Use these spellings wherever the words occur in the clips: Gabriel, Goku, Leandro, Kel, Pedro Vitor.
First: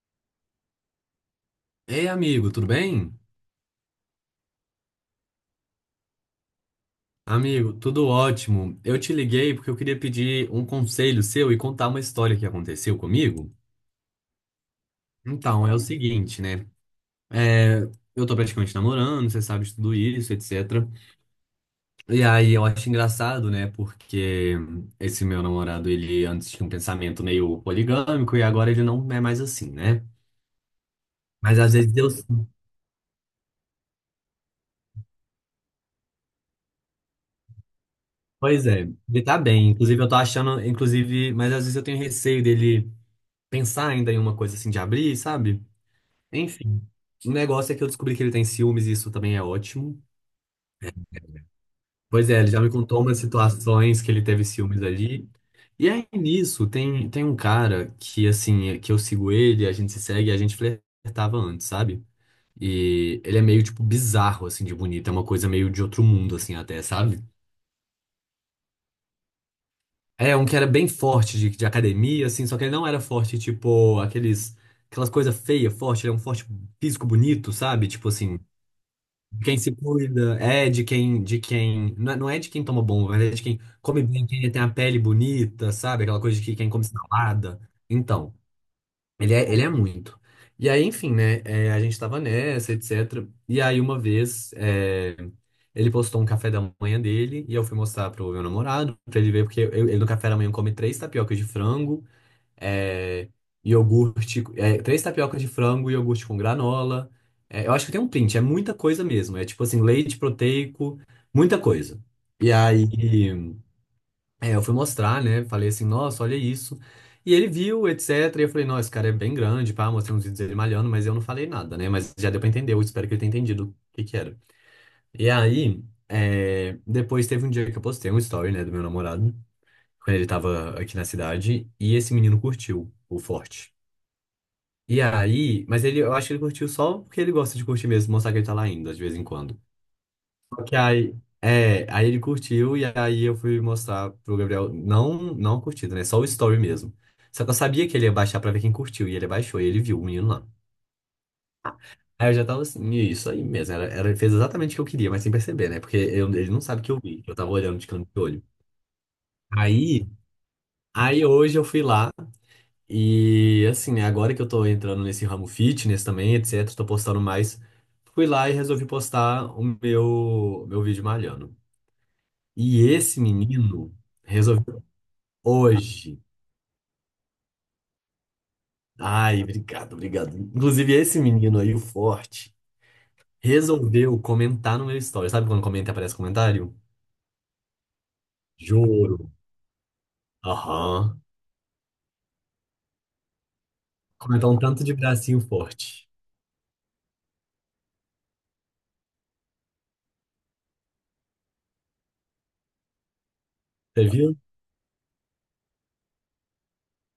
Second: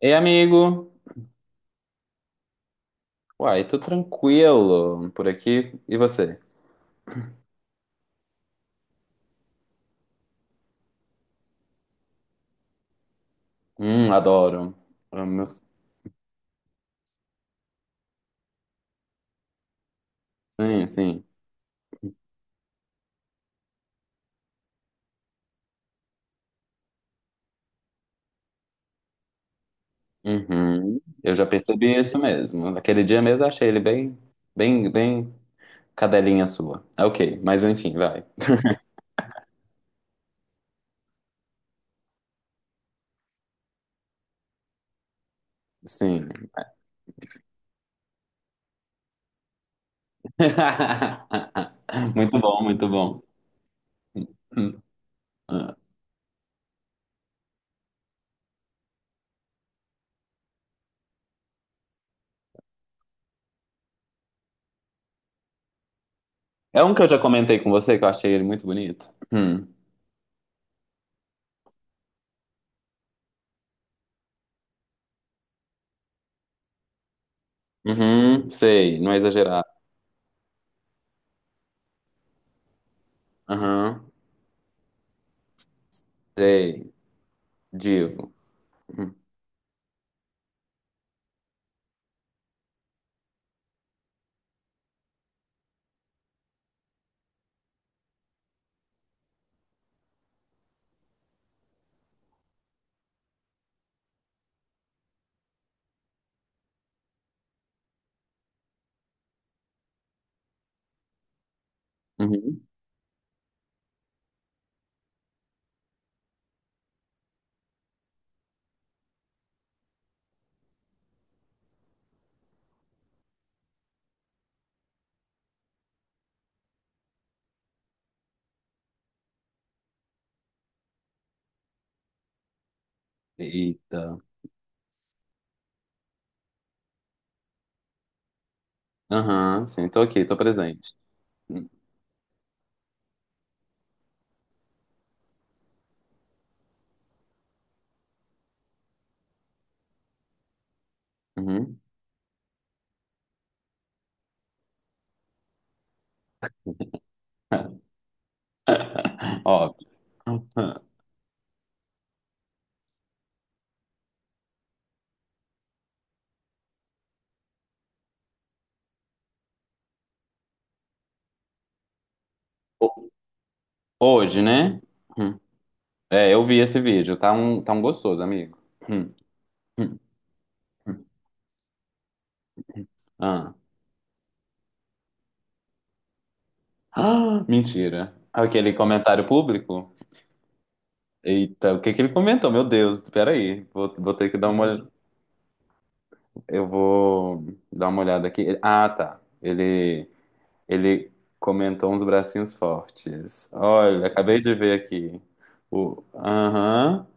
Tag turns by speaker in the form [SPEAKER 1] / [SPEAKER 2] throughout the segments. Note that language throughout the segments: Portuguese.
[SPEAKER 1] Ei, amigo!
[SPEAKER 2] Ei, amigo, tudo bem?
[SPEAKER 1] Uai, tô tranquilo por aqui. E você?
[SPEAKER 2] Amigo, tudo ótimo. Eu te liguei porque eu queria pedir um conselho seu e contar uma história que aconteceu comigo.
[SPEAKER 1] Adoro. Amo meus-
[SPEAKER 2] Então, é o seguinte, né? É, eu tô praticamente namorando, você sabe de tudo isso,
[SPEAKER 1] Sim,
[SPEAKER 2] etc.
[SPEAKER 1] sim.
[SPEAKER 2] E aí eu acho engraçado, né? Porque esse meu namorado, ele antes tinha um pensamento meio poligâmico e agora ele não é mais assim, né?
[SPEAKER 1] Uhum. Eu já
[SPEAKER 2] Mas às vezes
[SPEAKER 1] percebi
[SPEAKER 2] eu.
[SPEAKER 1] isso mesmo. Naquele dia mesmo eu achei ele bem, bem, bem cadelinha sua. É ok, mas enfim, vai.
[SPEAKER 2] Pois é, ele tá bem. Inclusive, eu tô achando, inclusive, mas às vezes eu tenho receio dele pensar ainda em uma coisa assim de abrir, sabe?
[SPEAKER 1] Sim.
[SPEAKER 2] Enfim, o negócio é que eu descobri que ele tem ciúmes e isso também é ótimo. Pois
[SPEAKER 1] Muito
[SPEAKER 2] é, ele já
[SPEAKER 1] bom,
[SPEAKER 2] me
[SPEAKER 1] muito
[SPEAKER 2] contou umas
[SPEAKER 1] bom.
[SPEAKER 2] situações que ele teve
[SPEAKER 1] Hum,
[SPEAKER 2] ciúmes ali.
[SPEAKER 1] hum.
[SPEAKER 2] E aí nisso, tem um cara que, assim, é, que eu sigo ele, a gente se segue, a gente flertava antes, sabe? E ele é meio, tipo, bizarro, assim, de bonito. É uma coisa meio de outro mundo, assim, até,
[SPEAKER 1] É um que eu já
[SPEAKER 2] sabe?
[SPEAKER 1] comentei com você que eu achei ele muito bonito. Hum.
[SPEAKER 2] É um que era bem forte de academia, assim, só que ele não era forte, tipo, aqueles, aquelas coisas feias, forte. Ele é um forte físico bonito, sabe? Tipo assim.
[SPEAKER 1] Uhum, sei, não é
[SPEAKER 2] Quem
[SPEAKER 1] exagerado.
[SPEAKER 2] se cuida, é de quem, não é de quem toma bomba, mas é de quem come
[SPEAKER 1] Aham,
[SPEAKER 2] bem, quem tem a pele bonita, sabe? Aquela coisa de que quem come
[SPEAKER 1] sei,
[SPEAKER 2] salada.
[SPEAKER 1] divo.
[SPEAKER 2] Então,
[SPEAKER 1] Hum.
[SPEAKER 2] ele é muito. E aí, enfim, né? A gente tava nessa, etc. E aí, uma vez, ele postou um café da manhã dele e eu fui mostrar pro meu namorado, pra ele ver, porque ele no café da manhã come três tapiocas de frango, é, iogurte, três tapiocas de frango, iogurte com granola. É, eu acho que tem um print, é muita coisa mesmo. É tipo assim, leite proteico, muita coisa. E
[SPEAKER 1] Uhum.
[SPEAKER 2] aí eu fui mostrar, né? Falei assim, nossa, olha isso. E ele viu, etc. E eu falei, nossa, esse cara é bem grande, pá, mostrei uns vídeos dele malhando, mas eu não falei nada, né? Mas já deu pra entender, eu espero que ele tenha entendido o que que era. E aí, depois teve um dia que eu postei um story, né, do meu namorado, quando ele tava aqui na cidade, e esse menino curtiu o forte.
[SPEAKER 1] Eita.
[SPEAKER 2] E aí, mas ele, eu acho que ele curtiu só porque ele gosta de curtir mesmo, mostrar que ele tá lá indo, de vez em quando.
[SPEAKER 1] Aham, sim, tô aqui, tô
[SPEAKER 2] Só que
[SPEAKER 1] presente.
[SPEAKER 2] aí, aí ele curtiu e aí eu fui mostrar pro Gabriel, não, não curtido, né? Só o story mesmo. Só que eu sabia que ele ia baixar pra ver quem curtiu, e ele baixou, e ele viu o menino lá.
[SPEAKER 1] Uhum.
[SPEAKER 2] Aí eu já tava assim, isso aí mesmo, era, ele fez exatamente o que eu queria, mas sem perceber, né? Porque ele não sabe que eu vi, que eu tava olhando de canto de olho.
[SPEAKER 1] Ó,
[SPEAKER 2] Aí, aí, hoje eu fui lá. E assim, né, agora que eu tô entrando nesse ramo fitness também, etc, tô postando mais. Fui lá e resolvi postar o meu vídeo malhando. E esse menino
[SPEAKER 1] hoje, né?
[SPEAKER 2] resolveu
[SPEAKER 1] Hum.
[SPEAKER 2] hoje.
[SPEAKER 1] É, eu vi esse vídeo, tá um gostoso, amigo. Hum,
[SPEAKER 2] Ai, obrigado,
[SPEAKER 1] hum,
[SPEAKER 2] obrigado. Inclusive
[SPEAKER 1] hum.
[SPEAKER 2] esse menino aí, o forte,
[SPEAKER 1] Ah.
[SPEAKER 2] resolveu comentar no meu story. Sabe quando comenta e aparece comentário?
[SPEAKER 1] Ah, mentira. Aquele comentário
[SPEAKER 2] Juro.
[SPEAKER 1] público?
[SPEAKER 2] Aham.
[SPEAKER 1] Eita, o que que ele comentou? Meu Deus, peraí, vou ter que
[SPEAKER 2] Comentar
[SPEAKER 1] dar
[SPEAKER 2] um
[SPEAKER 1] uma
[SPEAKER 2] tanto
[SPEAKER 1] olhada.
[SPEAKER 2] de bracinho forte.
[SPEAKER 1] Eu vou dar uma olhada aqui. Ah, tá. Ele comentou uns bracinhos fortes.
[SPEAKER 2] Você
[SPEAKER 1] Olha,
[SPEAKER 2] viu?
[SPEAKER 1] acabei de ver aqui. O, aham.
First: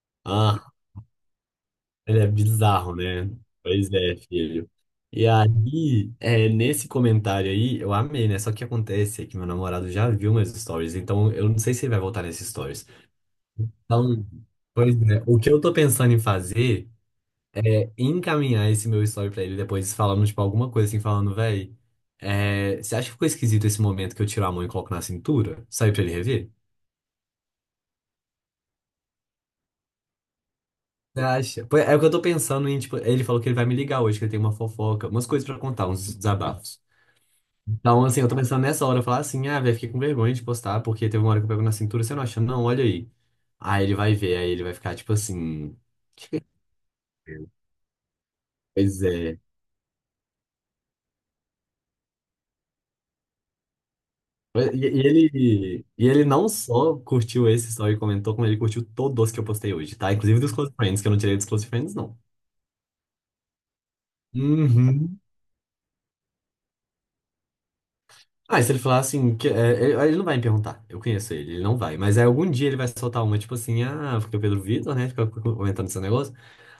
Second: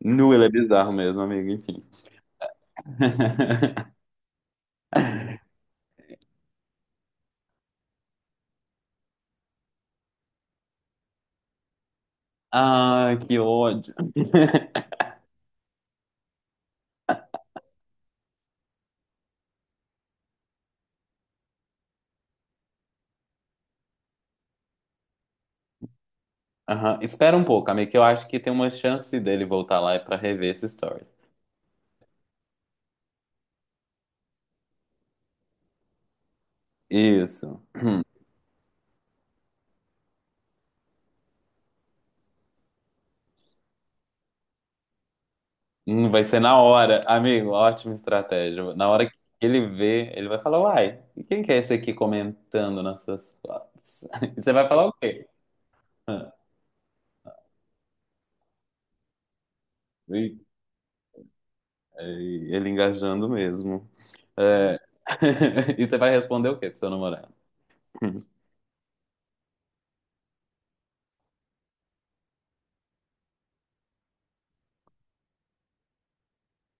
[SPEAKER 1] Nu, ele é bizarro mesmo, amigo, enfim.
[SPEAKER 2] Ele é bizarro, né? Pois é, filho. E aí, nesse comentário aí, eu amei, né? Só que acontece é que meu namorado já viu meus stories, então eu não sei se ele vai voltar nesses stories.
[SPEAKER 1] Ai, que ódio.
[SPEAKER 2] Então, pois é, o que eu tô pensando em fazer é encaminhar esse meu story pra ele depois, falando, tipo, alguma coisa assim, falando, véi, você acha que ficou esquisito esse momento que eu tiro a mão e coloco na cintura? Sai pra ele rever?
[SPEAKER 1] Aham, espera um pouco, amigo, que eu acho que tem uma chance dele voltar lá pra rever essa história.
[SPEAKER 2] Você acha? Pô, é o que eu tô pensando em, tipo, ele falou que ele vai me ligar hoje, que ele tem uma fofoca, umas coisas pra contar, uns desabafos.
[SPEAKER 1] Isso.
[SPEAKER 2] Então, assim, eu tô pensando nessa hora, eu falar assim, ah, velho, fiquei com vergonha de postar, porque teve uma hora que eu pego na cintura, você não acha? Não, olha aí. Aí ele vai ver, aí ele vai ficar tipo assim.
[SPEAKER 1] Vai ser na hora, amigo, ótima estratégia. Na
[SPEAKER 2] Pois
[SPEAKER 1] hora que
[SPEAKER 2] é.
[SPEAKER 1] ele vê, ele vai falar, uai, e quem que é esse aqui comentando nessas fotos? E você
[SPEAKER 2] E,
[SPEAKER 1] vai falar o
[SPEAKER 2] e
[SPEAKER 1] quê?
[SPEAKER 2] ele, e ele
[SPEAKER 1] Ah,
[SPEAKER 2] não só curtiu esse story e comentou, como ele curtiu todos que eu postei hoje, tá?
[SPEAKER 1] e-
[SPEAKER 2] Inclusive dos Close Friends, que eu não tirei dos Close Friends, não.
[SPEAKER 1] ele engajando mesmo. É.
[SPEAKER 2] Uhum.
[SPEAKER 1] E você vai responder o quê pro seu namorado?
[SPEAKER 2] Ah, e se ele falar assim, que, ele não vai me perguntar, eu conheço ele, ele não vai. Mas aí algum dia ele vai soltar uma, tipo assim, ah, porque o Pedro Vitor, né, fica comentando esse negócio.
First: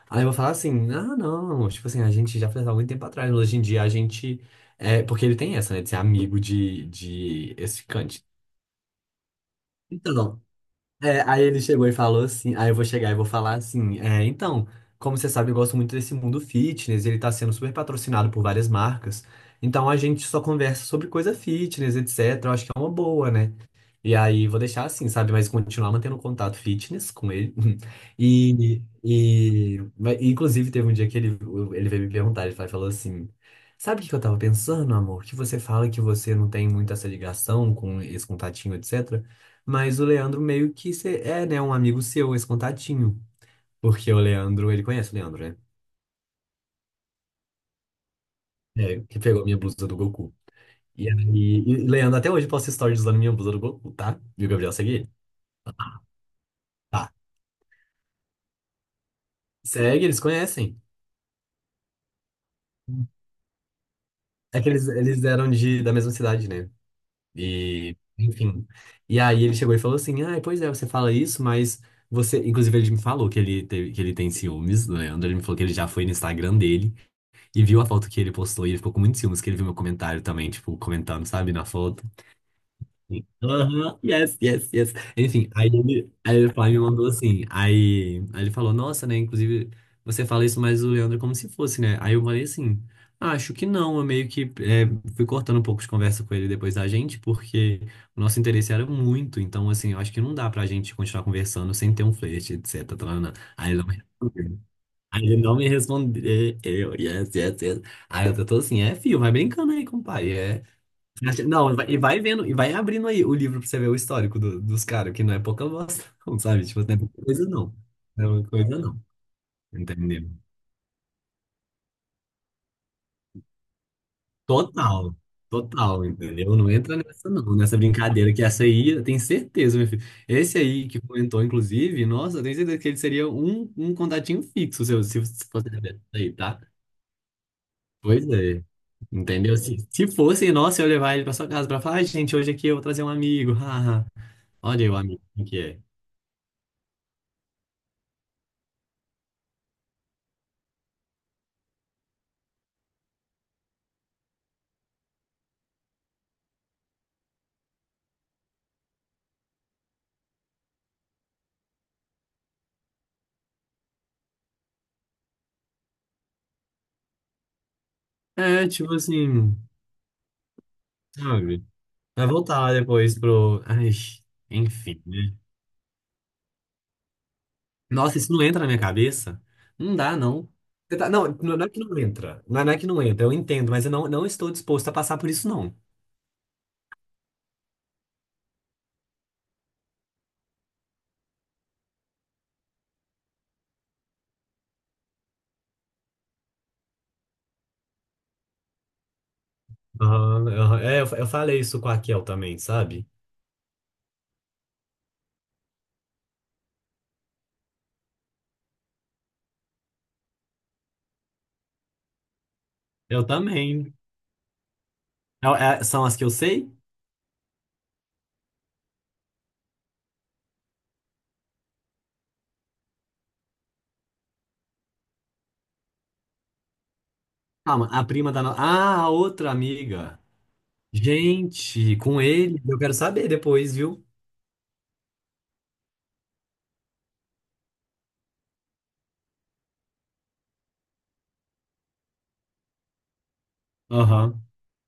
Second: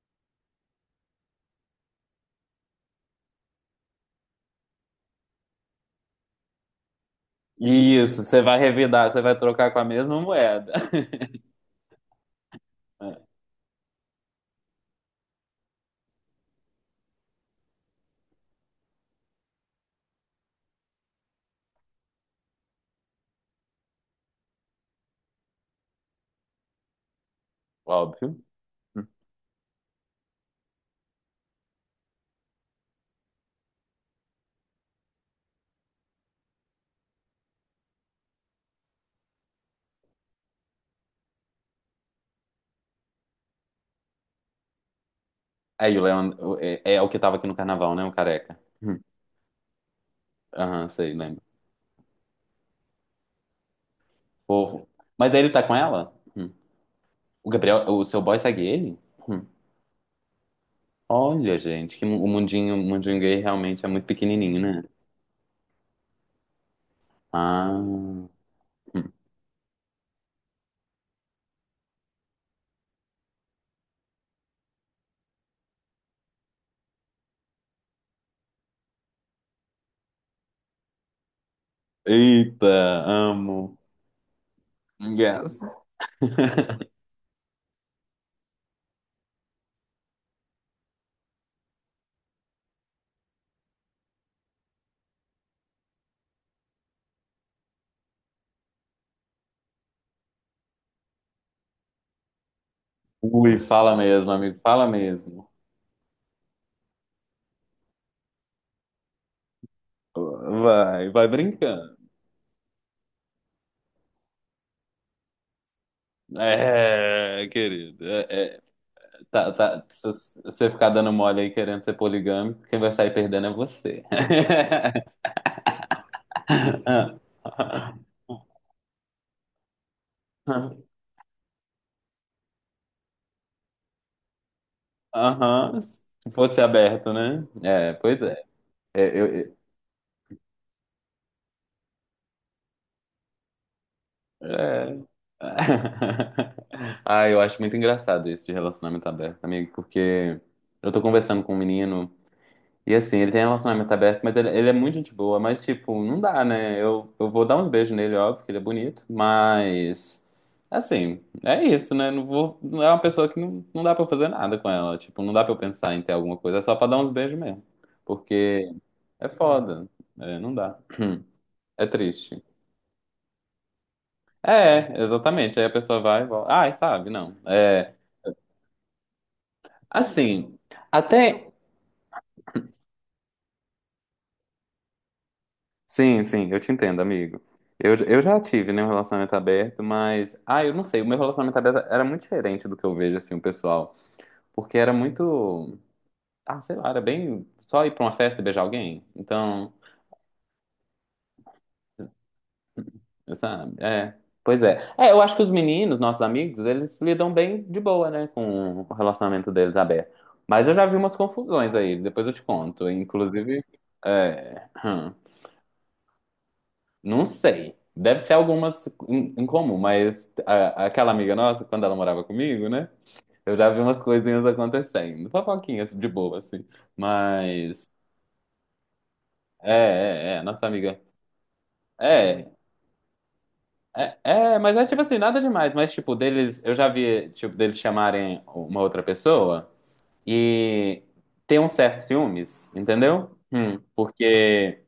[SPEAKER 2] Aí eu vou falar assim, ah, não, tipo assim, a gente já fez há muito tempo atrás, mas hoje em dia a gente. É, porque ele tem essa, né, de ser amigo de
[SPEAKER 1] Isso,
[SPEAKER 2] ex-ficante.
[SPEAKER 1] você vai revidar, você vai trocar com a mesma
[SPEAKER 2] Então,
[SPEAKER 1] moeda.
[SPEAKER 2] aí ele chegou e falou assim, aí eu vou chegar e
[SPEAKER 1] É,
[SPEAKER 2] vou falar assim, então, como você sabe, eu gosto muito desse mundo fitness, ele tá sendo super patrocinado por várias marcas, então a gente só conversa sobre coisa fitness, etc. Eu acho que é uma boa, né? E aí vou deixar assim, sabe? Mas continuar mantendo contato fitness com ele.
[SPEAKER 1] óbvio.
[SPEAKER 2] Mas, inclusive teve um dia que ele veio me perguntar, ele falou assim, sabe o que que eu tava pensando, amor? Que você fala que você não tem muito essa ligação com esse contatinho, etc. Mas o Leandro meio que é, né, um amigo seu, esse contatinho. Porque o Leandro, ele conhece o Leandro, né?
[SPEAKER 1] Aí o Leandro é o que tava aqui no carnaval, né? O careca. Hum.
[SPEAKER 2] É, que pegou minha blusa do Goku.
[SPEAKER 1] Aham,
[SPEAKER 2] E
[SPEAKER 1] sei, lembro.
[SPEAKER 2] aí, e Leandro até hoje posta stories usando minha blusa do Goku, tá? E o Gabriel
[SPEAKER 1] Fofo.
[SPEAKER 2] segue ele?
[SPEAKER 1] Mas aí ele tá com ela? Hum.
[SPEAKER 2] Tá.
[SPEAKER 1] O Gabriel, o seu boy segue ele? Hum.
[SPEAKER 2] Segue, eles conhecem.
[SPEAKER 1] Olha, gente, que o mundinho gay realmente é muito pequenininho,
[SPEAKER 2] É que
[SPEAKER 1] né?
[SPEAKER 2] eles eram da mesma cidade, né? E,
[SPEAKER 1] Ah.
[SPEAKER 2] enfim.
[SPEAKER 1] Hum.
[SPEAKER 2] E aí ele chegou e falou assim: ah, pois é, você fala isso, mas você. Inclusive, ele me falou que ele, teve, que ele tem ciúmes do Leandro. Ele me falou que ele já foi no Instagram dele e viu a foto que ele postou e ele ficou com muitos ciúmes, que ele viu meu comentário também, tipo, comentando, sabe, na foto.
[SPEAKER 1] Eita, amo.
[SPEAKER 2] Aham, yes, yes, yes. Enfim,
[SPEAKER 1] Yes.
[SPEAKER 2] aí o pai me mandou assim. Aí, ele falou, nossa, né? Inclusive, você fala isso, mas o Leandro é como se fosse, né? Aí eu falei assim, "Ah, acho que não. Eu meio que fui cortando um pouco de conversa com ele depois da gente, porque o nosso interesse era muito. Então, assim, eu acho que não dá pra gente continuar conversando sem ter um flerte, etc. taraná."
[SPEAKER 1] Ui,
[SPEAKER 2] Aí ele não
[SPEAKER 1] fala
[SPEAKER 2] me
[SPEAKER 1] mesmo, amigo,
[SPEAKER 2] respondeu.
[SPEAKER 1] fala
[SPEAKER 2] Aí ele
[SPEAKER 1] mesmo.
[SPEAKER 2] não me respondeu. Eu, yes, yes, yes. Aí eu tô assim, filho, vai brincando aí com o pai. É."
[SPEAKER 1] Vai, vai
[SPEAKER 2] Assim, não,
[SPEAKER 1] brincando.
[SPEAKER 2] e vai vendo, e vai abrindo aí o livro pra você ver o histórico dos caras, que não é pouca bosta, não, sabe? Tipo, não é pouca coisa
[SPEAKER 1] É,
[SPEAKER 2] não.
[SPEAKER 1] querido.
[SPEAKER 2] Não é pouca coisa não,
[SPEAKER 1] Tá, tá, se
[SPEAKER 2] entendeu?
[SPEAKER 1] se você ficar dando mole aí querendo ser poligâmico, quem vai sair perdendo é você.
[SPEAKER 2] Total, total, entendeu? Não entra nessa não, nessa brincadeira, que essa aí, eu tenho certeza, meu filho. Esse aí que comentou, inclusive, nossa, eu tenho certeza que ele seria um contatinho fixo, se fosse
[SPEAKER 1] Aham, se
[SPEAKER 2] aí, tá?
[SPEAKER 1] fosse aberto, né? É, pois
[SPEAKER 2] Pois
[SPEAKER 1] é.
[SPEAKER 2] é.
[SPEAKER 1] É, eu,
[SPEAKER 2] Entendeu?
[SPEAKER 1] eu-
[SPEAKER 2] Se fosse, nossa, eu ia levar ele pra sua casa pra falar, "Ai, gente, hoje aqui eu vou trazer um amigo. Haha." Olha aí o
[SPEAKER 1] é.
[SPEAKER 2] amigo que é.
[SPEAKER 1] Ah, eu acho muito engraçado isso de relacionamento aberto, amigo, porque eu tô conversando com um menino. E assim, ele tem relacionamento aberto, mas ele é muito gente boa, mas tipo, não dá, né? Eu vou dar uns beijos nele, óbvio, que ele é bonito, mas assim, é isso, né? Não vou, não é uma pessoa que não, não dá pra eu fazer nada com ela, tipo, não dá pra eu pensar em ter alguma coisa, é só pra dar uns beijos mesmo,
[SPEAKER 2] É,
[SPEAKER 1] porque
[SPEAKER 2] tipo
[SPEAKER 1] é
[SPEAKER 2] assim,
[SPEAKER 1] foda, é, não dá,
[SPEAKER 2] sabe?
[SPEAKER 1] é
[SPEAKER 2] Vai
[SPEAKER 1] triste.
[SPEAKER 2] voltar lá depois pro. Ai,
[SPEAKER 1] É,
[SPEAKER 2] enfim, né?
[SPEAKER 1] exatamente, aí a pessoa vai e volta, ai, sabe, não, é,
[SPEAKER 2] Nossa, isso não entra na minha cabeça? Não dá, não.
[SPEAKER 1] assim,
[SPEAKER 2] Não,
[SPEAKER 1] até
[SPEAKER 2] não é que não entra. Não é que não entra, eu entendo, mas eu não, não estou disposto a passar por isso, não.
[SPEAKER 1] sim, sim, eu te entendo, amigo. Eu já tive, né, um relacionamento aberto, mas. Ah, eu não sei, o meu relacionamento aberto era muito diferente do que eu vejo, assim, o pessoal. Porque era muito. Ah, sei lá, era bem. Só ir pra uma festa e beijar alguém. Então,
[SPEAKER 2] Aham, aham. É, eu, eu falei isso com a Kel também, sabe?
[SPEAKER 1] sabe? É. Pois é. É, eu acho que os meninos, nossos amigos, eles lidam bem de boa, né, com o relacionamento deles aberto. Mas eu já vi umas confusões aí, depois eu te conto.
[SPEAKER 2] Eu
[SPEAKER 1] Inclusive.
[SPEAKER 2] também.
[SPEAKER 1] É. Hum.
[SPEAKER 2] É- São as que eu sei?
[SPEAKER 1] Não sei. Deve ser algumas em comum, mas aquela amiga nossa, quando ela morava comigo, né? Eu já vi umas coisinhas acontecendo. Fofoquinhas de boa, assim.
[SPEAKER 2] Calma,
[SPEAKER 1] Mas.
[SPEAKER 2] a prima da. Ah, a outra
[SPEAKER 1] É,
[SPEAKER 2] amiga.
[SPEAKER 1] é, é. Nossa amiga.
[SPEAKER 2] Gente, com
[SPEAKER 1] É,
[SPEAKER 2] ele, eu quero saber depois, viu?
[SPEAKER 1] é, é, mas é tipo assim, nada demais. Mas, tipo, deles. Eu já vi, tipo, deles chamarem uma outra pessoa e ter um certo ciúmes, entendeu?
[SPEAKER 2] Aham.
[SPEAKER 1] Porque.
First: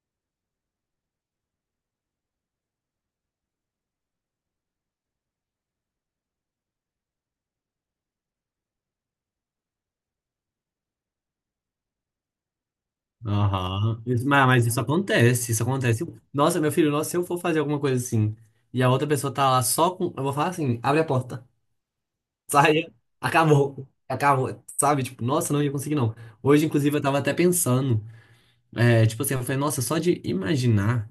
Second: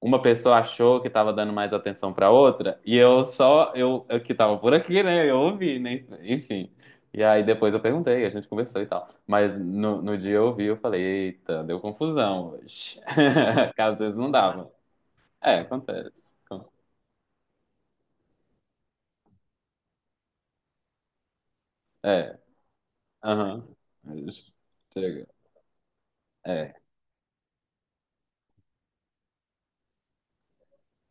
[SPEAKER 1] Uma pessoa achou que estava dando mais atenção para outra e eu só eu que estava por aqui, né? Eu ouvi, né? Enfim. E aí depois eu perguntei, a gente conversou e tal. Mas no dia eu ouvi, eu falei, eita, deu confusão hoje. Que às
[SPEAKER 2] Aham.
[SPEAKER 1] vezes
[SPEAKER 2] Isso-
[SPEAKER 1] não
[SPEAKER 2] mas
[SPEAKER 1] dava.
[SPEAKER 2] isso acontece,
[SPEAKER 1] É,
[SPEAKER 2] isso acontece.
[SPEAKER 1] acontece.
[SPEAKER 2] Nossa, meu filho, nossa, se eu for fazer alguma coisa assim e a outra pessoa tá lá só com. Eu vou falar assim: abre a porta,
[SPEAKER 1] É,
[SPEAKER 2] saia,
[SPEAKER 1] aham.
[SPEAKER 2] acabou, acabou, sabe? Tipo,
[SPEAKER 1] Chega.
[SPEAKER 2] nossa, não ia conseguir não. Hoje,
[SPEAKER 1] É.
[SPEAKER 2] inclusive, eu tava até pensando, tipo assim, eu falei, nossa, só de imaginar,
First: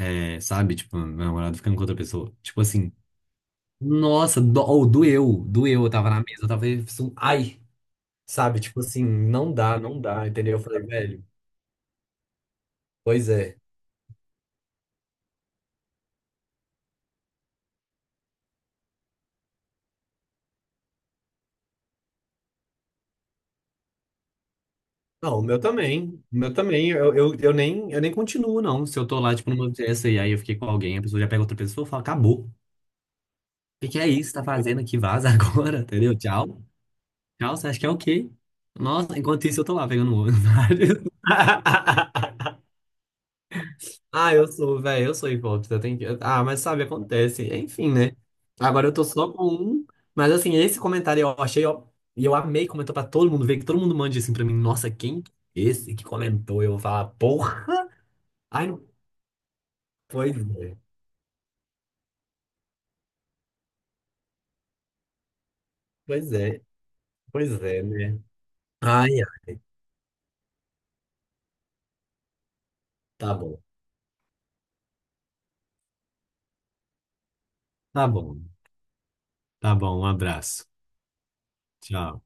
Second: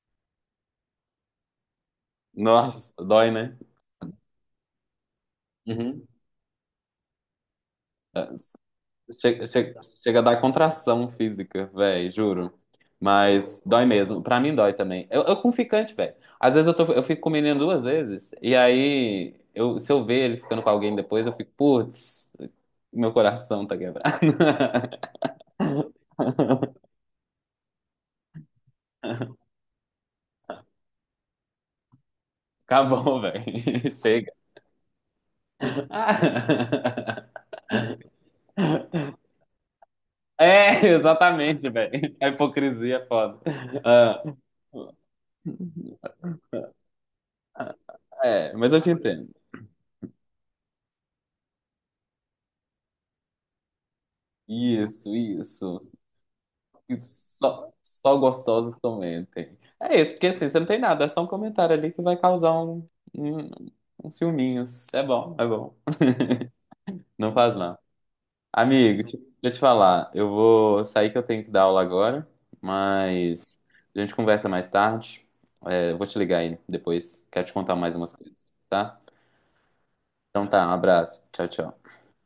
[SPEAKER 2] sabe? Tipo, meu namorado ficando com outra pessoa. Tipo assim,
[SPEAKER 1] Nossa, dói, né?
[SPEAKER 2] nossa, ou doeu, doeu. Eu
[SPEAKER 1] Uhum.
[SPEAKER 2] tava na mesa, eu tava. Assim, ai,
[SPEAKER 1] É,
[SPEAKER 2] sabe? Tipo assim,
[SPEAKER 1] chega,
[SPEAKER 2] não dá,
[SPEAKER 1] chega,
[SPEAKER 2] não
[SPEAKER 1] chega a
[SPEAKER 2] dá,
[SPEAKER 1] dar
[SPEAKER 2] entendeu? Eu falei,
[SPEAKER 1] contração
[SPEAKER 2] velho,
[SPEAKER 1] física, velho, juro.
[SPEAKER 2] pois é.
[SPEAKER 1] Mas dói mesmo. Pra mim dói também. Eu com ficante, velho. Às vezes eu fico com o menino duas vezes, e aí eu, se eu ver ele ficando com alguém depois, eu fico, putz, meu coração tá quebrado.
[SPEAKER 2] Não, o meu também. O meu também. Eu nem continuo, não. Se eu tô lá, tipo, numa festa e aí eu fiquei com alguém, a pessoa já pega outra pessoa e fala, acabou. O
[SPEAKER 1] Acabou,
[SPEAKER 2] que
[SPEAKER 1] velho.
[SPEAKER 2] que é
[SPEAKER 1] Chega.
[SPEAKER 2] isso? Que tá fazendo aqui? Vaza agora, entendeu? Tchau.
[SPEAKER 1] Ah.
[SPEAKER 2] Tchau, você acha que é o quê? Nossa, enquanto isso eu tô lá pegando o olho.
[SPEAKER 1] É, exatamente, velho. A hipocrisia é foda. Ah,
[SPEAKER 2] Ah, eu sou, velho, eu sou hipócrita. Eu que... Ah, mas sabe, acontece. Enfim, né?
[SPEAKER 1] é, mas eu
[SPEAKER 2] Agora
[SPEAKER 1] te
[SPEAKER 2] eu tô só
[SPEAKER 1] entendo.
[SPEAKER 2] com um. Mas assim, esse comentário eu achei, ó. E eu amei, comentou pra todo mundo ver, que todo mundo mande assim pra mim. Nossa,
[SPEAKER 1] Isso,
[SPEAKER 2] quem?
[SPEAKER 1] isso.
[SPEAKER 2] Esse que comentou, eu vou
[SPEAKER 1] E
[SPEAKER 2] falar, porra.
[SPEAKER 1] só, só
[SPEAKER 2] Ai,
[SPEAKER 1] gostosos comentem. É isso, porque
[SPEAKER 2] pois
[SPEAKER 1] assim, você não
[SPEAKER 2] é,
[SPEAKER 1] tem nada, é só um comentário ali que vai causar um, um ciúminho. É bom, é bom.
[SPEAKER 2] pois é,
[SPEAKER 1] Não
[SPEAKER 2] pois
[SPEAKER 1] faz mal.
[SPEAKER 2] é, né?
[SPEAKER 1] Amigo,
[SPEAKER 2] Ai,
[SPEAKER 1] deixa
[SPEAKER 2] ai,
[SPEAKER 1] eu te falar, eu vou sair que eu tenho que dar aula agora,
[SPEAKER 2] tá
[SPEAKER 1] mas
[SPEAKER 2] bom,
[SPEAKER 1] a gente conversa mais tarde. É, eu vou te ligar aí depois, quero te contar mais
[SPEAKER 2] tá
[SPEAKER 1] umas coisas,
[SPEAKER 2] bom,
[SPEAKER 1] tá?
[SPEAKER 2] tá bom, um
[SPEAKER 1] Então
[SPEAKER 2] abraço.
[SPEAKER 1] tá, um abraço. Tchau, tchau.
[SPEAKER 2] Tchau.